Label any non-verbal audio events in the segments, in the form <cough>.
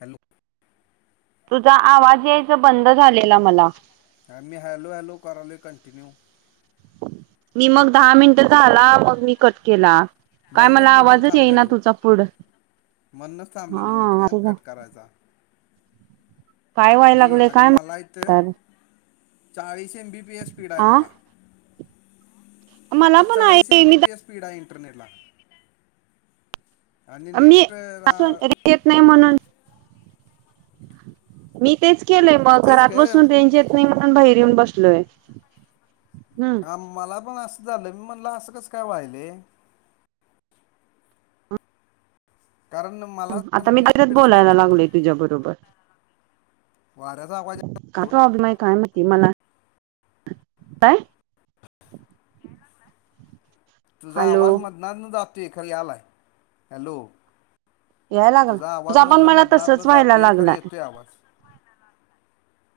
Hello. तुझा आवाज यायचा बंद झालेला मला आ मी हॅलो हॅलो करालोय कंटिन्यू मी मग दहा मिनट झाला मग मी कट केला काय म्हणूनच मला आवाजच येईना तुझ पुुड म्हणुनच थांबलेलो मी पण कट करायचा काय व्हाय मी लागलय अगं काय मला इथं चाळीस एमबीपीएस स्पीड आहे आ मला मला पण आहे मी नला <unintelligible> मी येत नाही म्हणून मी तेच केलंय मग तेच ग घरात बसून रेंज येत नाही म्हणून बाहेर येऊन बसलोय हम्म हा मला पण असं झालं मी म्हणला असं कस काय व्हायलय कारण मला कंटिन्यू स्पीड असते तु्झ्या बरोबर वाऱ्याचा आवाज काात अभि मा काय <unintelligible> हि मला काय तुझा हॅलो आवाज मदनात न जातोय खर यायलाय हॅलो याय लागला तुझा आवाज पण म्हणलं मला मदनात न तसच व्हायला जातोय खर लागलाय येतोय आवाज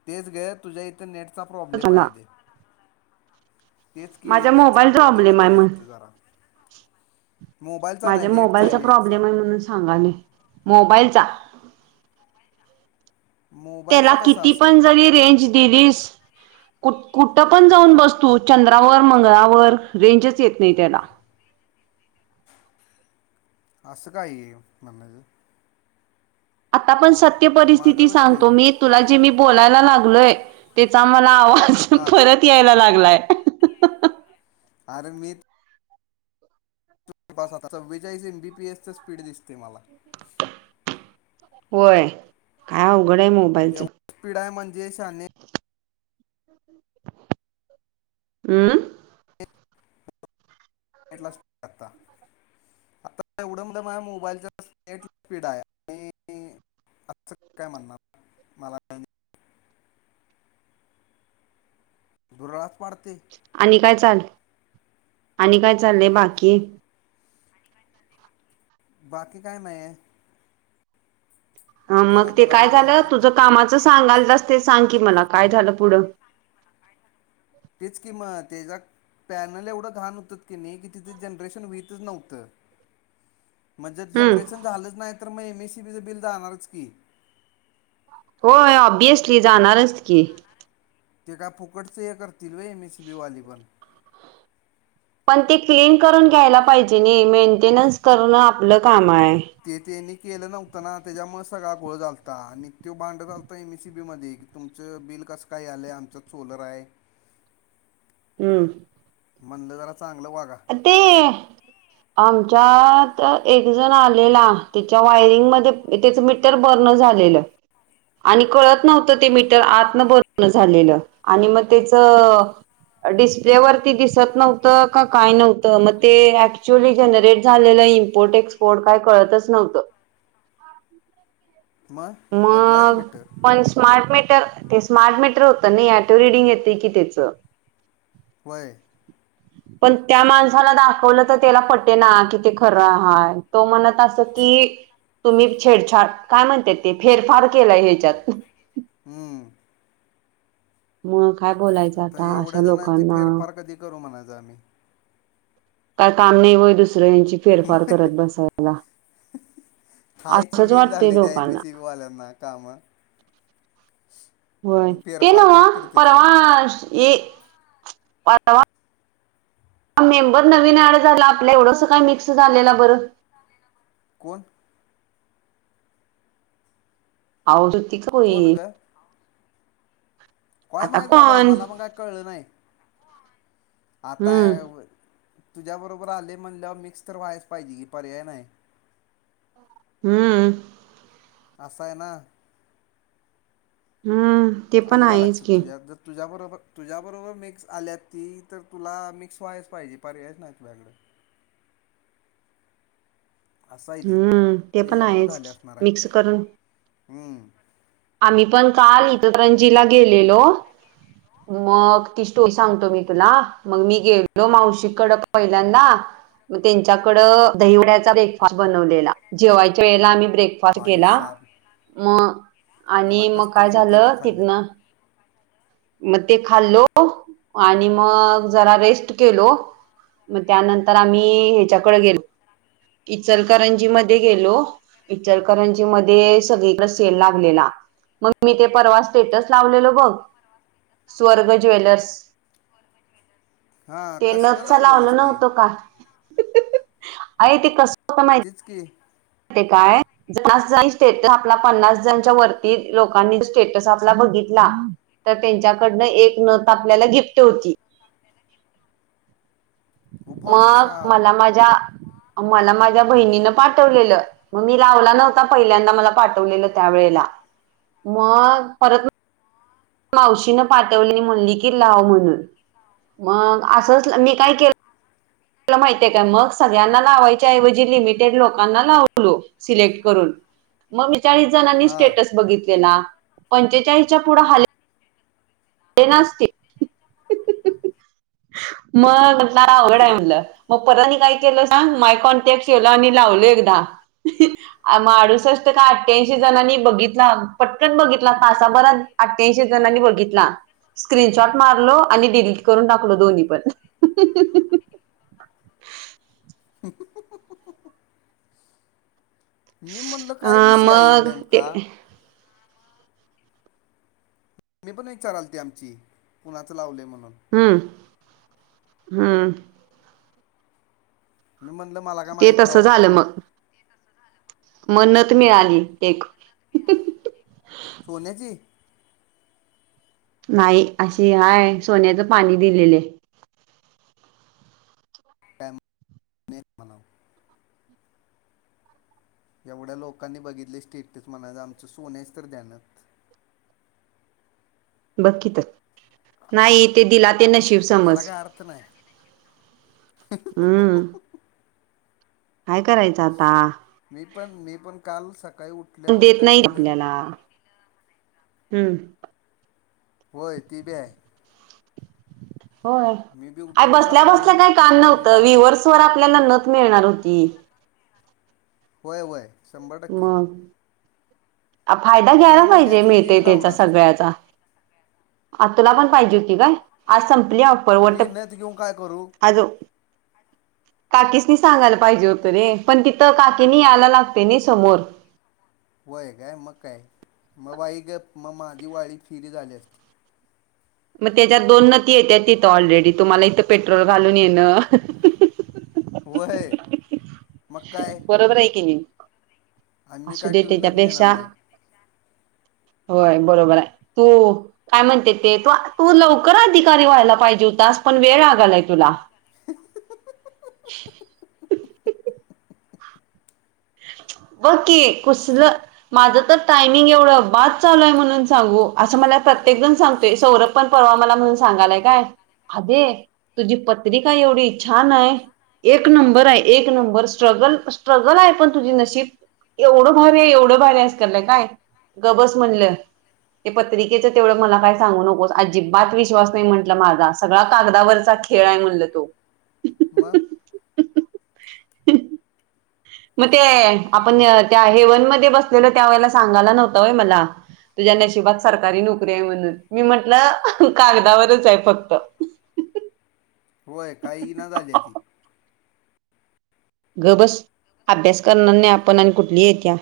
तेच ग तुझ्या इथं नेटचा प्रॉब्लेम आहे मला आधी तेच की माझ्या नेटचा मोबाईल प्रॉब्लेम आहे तुझ्या म्हण इथं जरा मोबाईलचा नाही माझ्या नेटचा आहे मोबाईलचा नेटचा प्रॉब्लेम आहे म्हणून सांगाले मोबाईलचा त्याला मोबाईलचा कसा किती असेल पण जरी रेंज दिलीस कु कुठं पण जाऊन बस तू चंद्रावर मंगळावर रेंजच येत नाही त्याला अस काय हे आता पण सत्य परिस्थिती माझं बघ की सांगतो मी तुला जे मी बोलायला लागलोय त्याचाला आवाज हां परत यायला लागलाय आर म <unintelligible> वेजईस एम बीपीएसच स्पीड दिसते मला होय काय अवघड आहे मोबाइईलच जेशने <unintelligible> हम्म टला लागता <unintelligible> आता एवढंम माझ्या मोबाईलचा नेट स्पीड आहे आणि अस काय म्हणणार मला दुरळस पाडते <unintelligible> चा आणि काय चाललंय बाकी बाकी काय नाही आहे. ह मग ते जरा काय झालं, म्हणणार तुझं कामाचं सांगालतास ते सांग. ते मला काय झालं पुढं? तेच किं मग तेजा पॅनेल एवढं घाण होतं की नाही, की तिथे जनरेशन व्हीतच नव्हतं. <inaudible> म्हणजे हम्म जनरेशन झालंच नाही, तर मग एम एसीबीचं बिल जाणारच की? होय, औँब्यियसली जाणारच की. ते का फुकटच हे करतील होय, एम एसी बी वालीपण. पण ते क्लीन करून घ्यायला पाहिजे नाही, मेंटेनन्स करणं आपलं काम आहे. ते तेनी केल नव्हत ना, त्याच्यामुळे सगळा घोळ झालता, आणि तो भांडत आलता एम एसी मध्ये तुमच बिल कस काय यालंय, आमच सोलर आहे? हम. म्हणलं जरा चांगलं वागा ते आमच्यात एक जण आलेला, त्याच्या वायरिंग मध्ये त्याच मीटर बर्न झालं झालेलं. आणि कळत नव्हतं ते, मीटर आत न बंद झालेलं आणि मग त्याच डिस्प्ले वरती दिसत नव्हतं का? काय नव्हतं, मग ते ऍक्च्युअली जनरेट झालेलं इम्पोर्ट एक्सपोर्ट काय कळतच नव्हतं. <unintelligible> मग बदलायचं मग मीटर पण स्मार्ट मिट ते स्मार्ट मीटर होत नाही, ऑटो रिडिंग येते की त्याच. होय. पण त्या माणसाला दाखवलं, तर त्याला पटेना किती खरं हाय. तो म्हणत असल की कि तुम्ही छेड-छाड काय म्हणता ते. फेरफार केलाय ह्याच्यात. हम्म मग. काय बोलायचं आता एवढ्या अशा जणांची लोकांना फेरफार कधी करू म्हणायच आम्ही. काय काम नाही होय दुसरं. फेरफार करत बसायला. काय ते असंच व्हिन वाटते झालय. त्या लोकांना येमिसेबी वाल्यांना काम. होय ते नाव तुम्ही परवा ये. पावा <unintelligible> ह मेंबर नवीन आड झाला, आपल्या एवढंस काय मिक्स झालेलं बरं. कोण. औ त का होई. कोण <unintelligible> ग काय माहीत बाबा मला पण काही कळलं नाही. आता. हम्म तुझ्या बरोबर आले म्हणल्यावर मिक्स तर व्हायच पाहिजे की. पर्याय नाही. हम्म. असाय ना. हम्म. ते पण अल काय आहेच लक्षात की तुझ्या. जर तुझ्याबरोबर. तुझ्या बरोबर मिक्स आल्यात ती. तर तुला मिक्स व्हायच पाहिजे, पर्यायच नाही तुझ्याकड. असं आहे ती हम्म ते पण त्याच्यामुळं आहेच मिक्स करून हमं. आम्ही पण काल इचलकरंजी ला गेलेलो. मग ती स्टोरी सांगतो मी तुला. मग मी गेलो मावशीकड पहिल्यांदा. मग त्यांच्याकड दहीवड्याचा ब्रेकफास्ट बनवलेला, जेवायच्या वेळेला आम्ही. ब्रेकफास्ट भाई केला साब म मला आणि मग काय कसतरच होते ती झालं खाल्ल्या तिथन. मग ते खाल्लो. आणि मग जरा रेस्ट केलो. मग त्यानंतर आम्ही ह्याच्याकडे गेलो, इचलकरंजी मध्ये गेलो. इचरकरंजी मध्ये सगळीकड सेल लागलेला. मग मी ते परवा स्टेटस लावलेलो बघ. स्वर्ग ज्वेलर्स. हां ते कसलं नथचा लावल लावलेलंस ती नव्हतं का. आहे ते कस. तिच काय. ते काय स आपला पन्नास जणांच्या वरती. लोकांनी स्टेटस आपला बघित ला तर त्यांच्याकडन एक नथ आपल्याला गिफ्ट होती. हो मग भाईसाब मला माझ्या मला माझ्या बहिणीनं पाठवलेलं. मग मी लावला नव्हता पहिल्यांदा मला पाठवलेला त्या वेळेला. मग परत मावशीनं पाठवली म्हणली की लाव म्हणून. मग आसंच मी काय केलं ल काय माहीती हाय का, मग सगळ्यांना लावायच्या ऐवजी लिमिटेड लोकांना लावलो सिलेक्ट करून. मग मी चाळीस जणांनी हा स्टेटस बघितलेला. पंचेचाळीसच्या पुढं हले नाच ते. मग म्हणताना म्हणलं अवघड हाय म्हणलं. मग परत आणि काय केलं सांग माय कॉन्टॅक् केलं आणि ला लावलो एकदा. म आडुसष्ट का अठ्ठ्यांशी जणांनी बघितला पटकन बघितला तासाभरात अठ्ठ्यांशी जणांनी बघितला. स्क्रीनशॉट मारलो, आणि डिलीट करून टाकलो दोन्ही पण. <unintelligible> <unintelligible> <unintelligible> मी म्हणलं काय हा विषय हाय यो मग ते नेमका? मम्मी पण विचारालती आमची कुणाचं लावलय म्हणून? हम हम. मी म्हणलं मला काय माहीत नाही बाबा. म नथ मिळाली एक <unintelligible> सोन्याची? नाही अशी हाय सोन्याचं पाणी दिलेली हाय. आणि एक म्हणावं. एवढ्या लोकांनी बघितलय स्टेटस म्हणायचं, आमचं सोन्याची तर द्या नथ. बघ की तर, नाही ते दिला ते नशीब याला समज. काय अर्थ नाही हम. मी पण मी पण काल सकाळी उठल्यावर काय केलं हम. होय, ती बी हाय. होय, आय उठलो बसल्या सकाळी बसल्या काय काम नव्हतं, मम्मीला विवर्स वर आपल्याला नथ मिळणार होती. होय, होय शंभर टक्के आ फायदा घ्यायला मला म्हणली पाहिजे, असती मी मिळतय बी तेचा लावलं असतं सगळ्याचा. आ तुला पण पाहिजे होती काय? आज संपली ऑफर वट मी नथ घेऊन काय करू आज काकीसनी सांगायला पाहिजे होतं रे. पण तिथं काकींनी याला लागतय नाही स्व समोर. होय काय मग काय. मग बाई गप्प म माझी वाळी फिरी झाली असती. मग तेच्यात दोन नथीं येत्यात तिथं. ऑलरेडी तुम्हाला इथं पेट्रोल घालून येणं. व्हय. बरोबर आहे की नी. आम्ही आसू काय दे टू व्हीलरने येणार तेच्यापेक्षा. नाही होय बरोबर हाय तू काय म्हणत्यात ते. तू. तू लवकर अधिकारी व्हायला पाहिजे हुतास. आस पण वेळ लागालय तुला. <unintelligible> बकी कसलं. माझं तर टायमिंग एवढं बाद चालू आहे म्हणून सांगू. आसं मला प्रत्येक जण सांगतोय सौरभ पण परवा मला म्हणून सांगालाय काय आदे तुझी पत्रिका एवढी छान हाय. एक नंबर हाय. एक नंबर स्ट्रगल-स्ट्रगल हाय पण तुझी नशीब एवढं भारी. आहे एवढं भारी. आसं कराल्या काय गबस म्हणलं. ते पत्रिकेच तेवढं मला काय सांगू नकोस, अजिबात विश्वास नाही म्हंटलं माझा सगळा कागदावरचा खेळ हाय म्हणल तो. मग. ह.... ह ह ह ह मग ते. आपण त्या एवन मध्ये बसलेलो त्या वेळेला सांगाला नव्हता व्हय मला. तुझ्या नशिबात सरकारी नोकरी आहे म्हणून. मी म्हंटलं अह.. कागदावरच आहे फक्त ह. ह. हं. होय, काय येना झालेयं. गप बस अभ्यास करणार नाही, आपण आणि कुठली येत्या?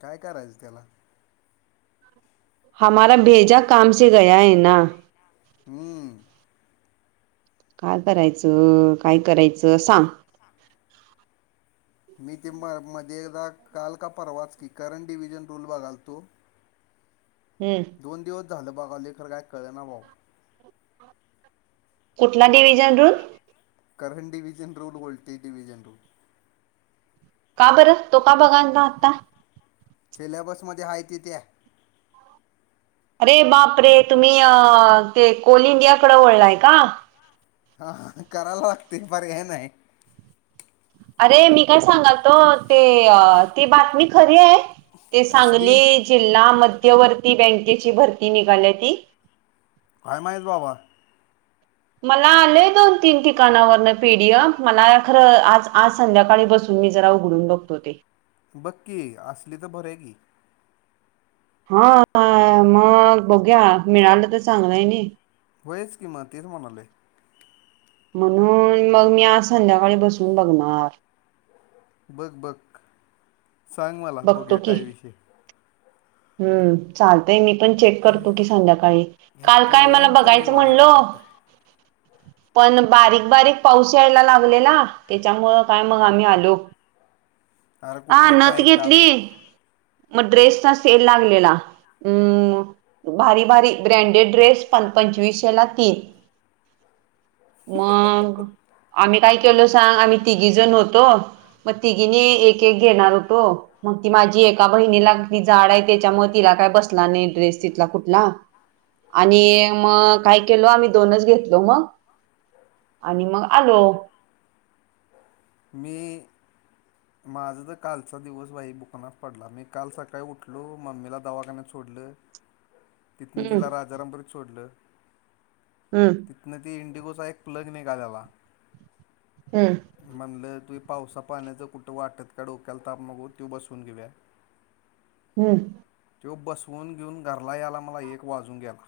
काय करायचं त्याला हमारा भेजा काम से गया है ना? हम. काय करायचं काय करायचं सांग? मी ते म- मध्ये मधी एकदा काल का परवाच की करंट डिव्हिजन रूल बघालतो. हम्म दोन दिवस झालं बाघालोय, खर काय कळना बाबा. कुठला division rule current division rule बोलतोय, डिव्हिजन रूल. का बरं! तो का बघालता आत्ता? सिलॅबस मध्ये आहे ति त्या. अरे! बाप रे तुम्ही अ ते कोल इंडियाकड वळलाय का? हा कराय लागतय, पर्याय नाही. अरे! मी काय सांगलतो अ ते ती बातमी खरी आहे? ते कसली सांगली जिल्हा मध्यवर्ती बँकेची भरती निघाल्या ती. काय माहीत बाबा. मला आलय दोन तीन ठिकाणावरन पीडीएफ मला खरं आज आज संध्याकाळी बसून मी जरा उघडून बघतो ते. बघ की असली, तर भरूया की. हा, मग बघूया मिळालं तर चांगलं हाय नाय. होयच कि, मग तेच म्हणालोय. म्हणून, मग मी आज संध्याकाळी बसून बघणार. बघ-बघ सांग मला बघतो बघूया की. काय विषय. हम्म चालतंय मी पण चेक करतो की संध्याकाळी. ह्या काल काय मला पोळ्यांचा लय बघायचं वाईट म्हणलो. इफेक्ट आहे पण बारीक-बारीक पाऊस यायला लागलेला. त्याच्यामुळं काय मग आम्ही आलो. अरे हा कुठलं नथ काय काल घेतली. मग ड्रेसचा सेल लागलेला. अम् भारी-भारी ब्रँडेड ड्रेस पन. पंचवीसशेला तीन. मग. आम्ही काय केल सांग. आम्ही तिघी जण होतो. मग तिघीने एक-एक घेणार होतो. ती माझी एका बहिणीला ती जाड आहे. त्याच्यामुळे तिला काय बसला नाही ड्रेस तिथला कुठला. आणि मग काय केलो आम्ही दोनच घेतलो मग आणि मग आलो. मी माझा तर कालचा दिवस बाई म्हटलं तिथन हम्म तिला राजाराम पुरीत सोडलं हम्म तिथन ती ईकोचा एक प्लग निघालेला हम्म म्हणल त्यो पावसा पाण्याचं कुठं वाटत का डोक्याला ताप नको त्यो बसवून घेऊया हम्म त्यो बसवून घेऊन घरला याला मला एक वाजून गेला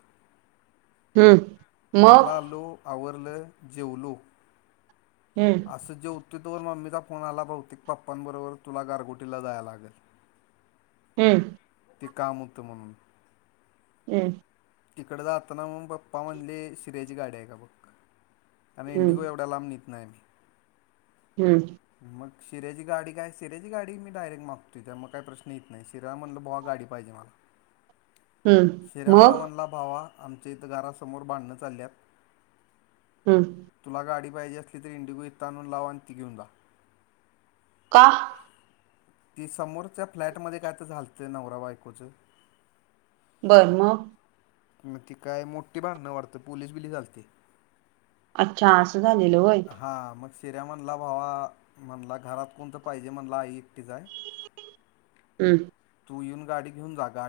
हम्म मग घरला आलो आवरलं जेवलो हम्म असं जेव तो तोवर मम्मीचा फोन आला बहूतेक पप्पां बरोबर तुला गारगोटीला जाया लागल हम्म. ते काम व्हतं म्हणून. हम्म तिकड जाताना मग पप्पा म्हणले, शिर्याची गाडी आहे का बघ. आणि हम्म इंडिगो एवढ्या लांब नित नाही मी. हम्म मग शिर्याची गाडी काय शिर्याची गाडी मी डायरेक्ट मागतोय. त्या मग काय प्रश्न येत नाही. शिराला म्हणलं भावा गाडी गाडी पाहिजे मला. <inaudible> हम्म शीऱ्या माला मग म्हणला, भावा आमच्या इथं घरासमोर भांडणं चालल्यात. हम्म तुला गाडी पाहिजे असली तरी इंडिगो इथं आणून लाव, आणि ती घेऊन जा. का ती समोरच्या फ्लॅट मध्ये काय तर झालतं नवरा बायकोचं. बरं मग मग ती काय मोठी भांडणं वाटतं पोलीस बिलीस आलते. अच्छा असं झालेलं होय. मग शिऱ्या म्हणला भावा म्हणला घरात कोणतं पाहिजे म्हणला आई एकटीच आहे. हम तू येऊन गाडी घेऊन जा. गाडी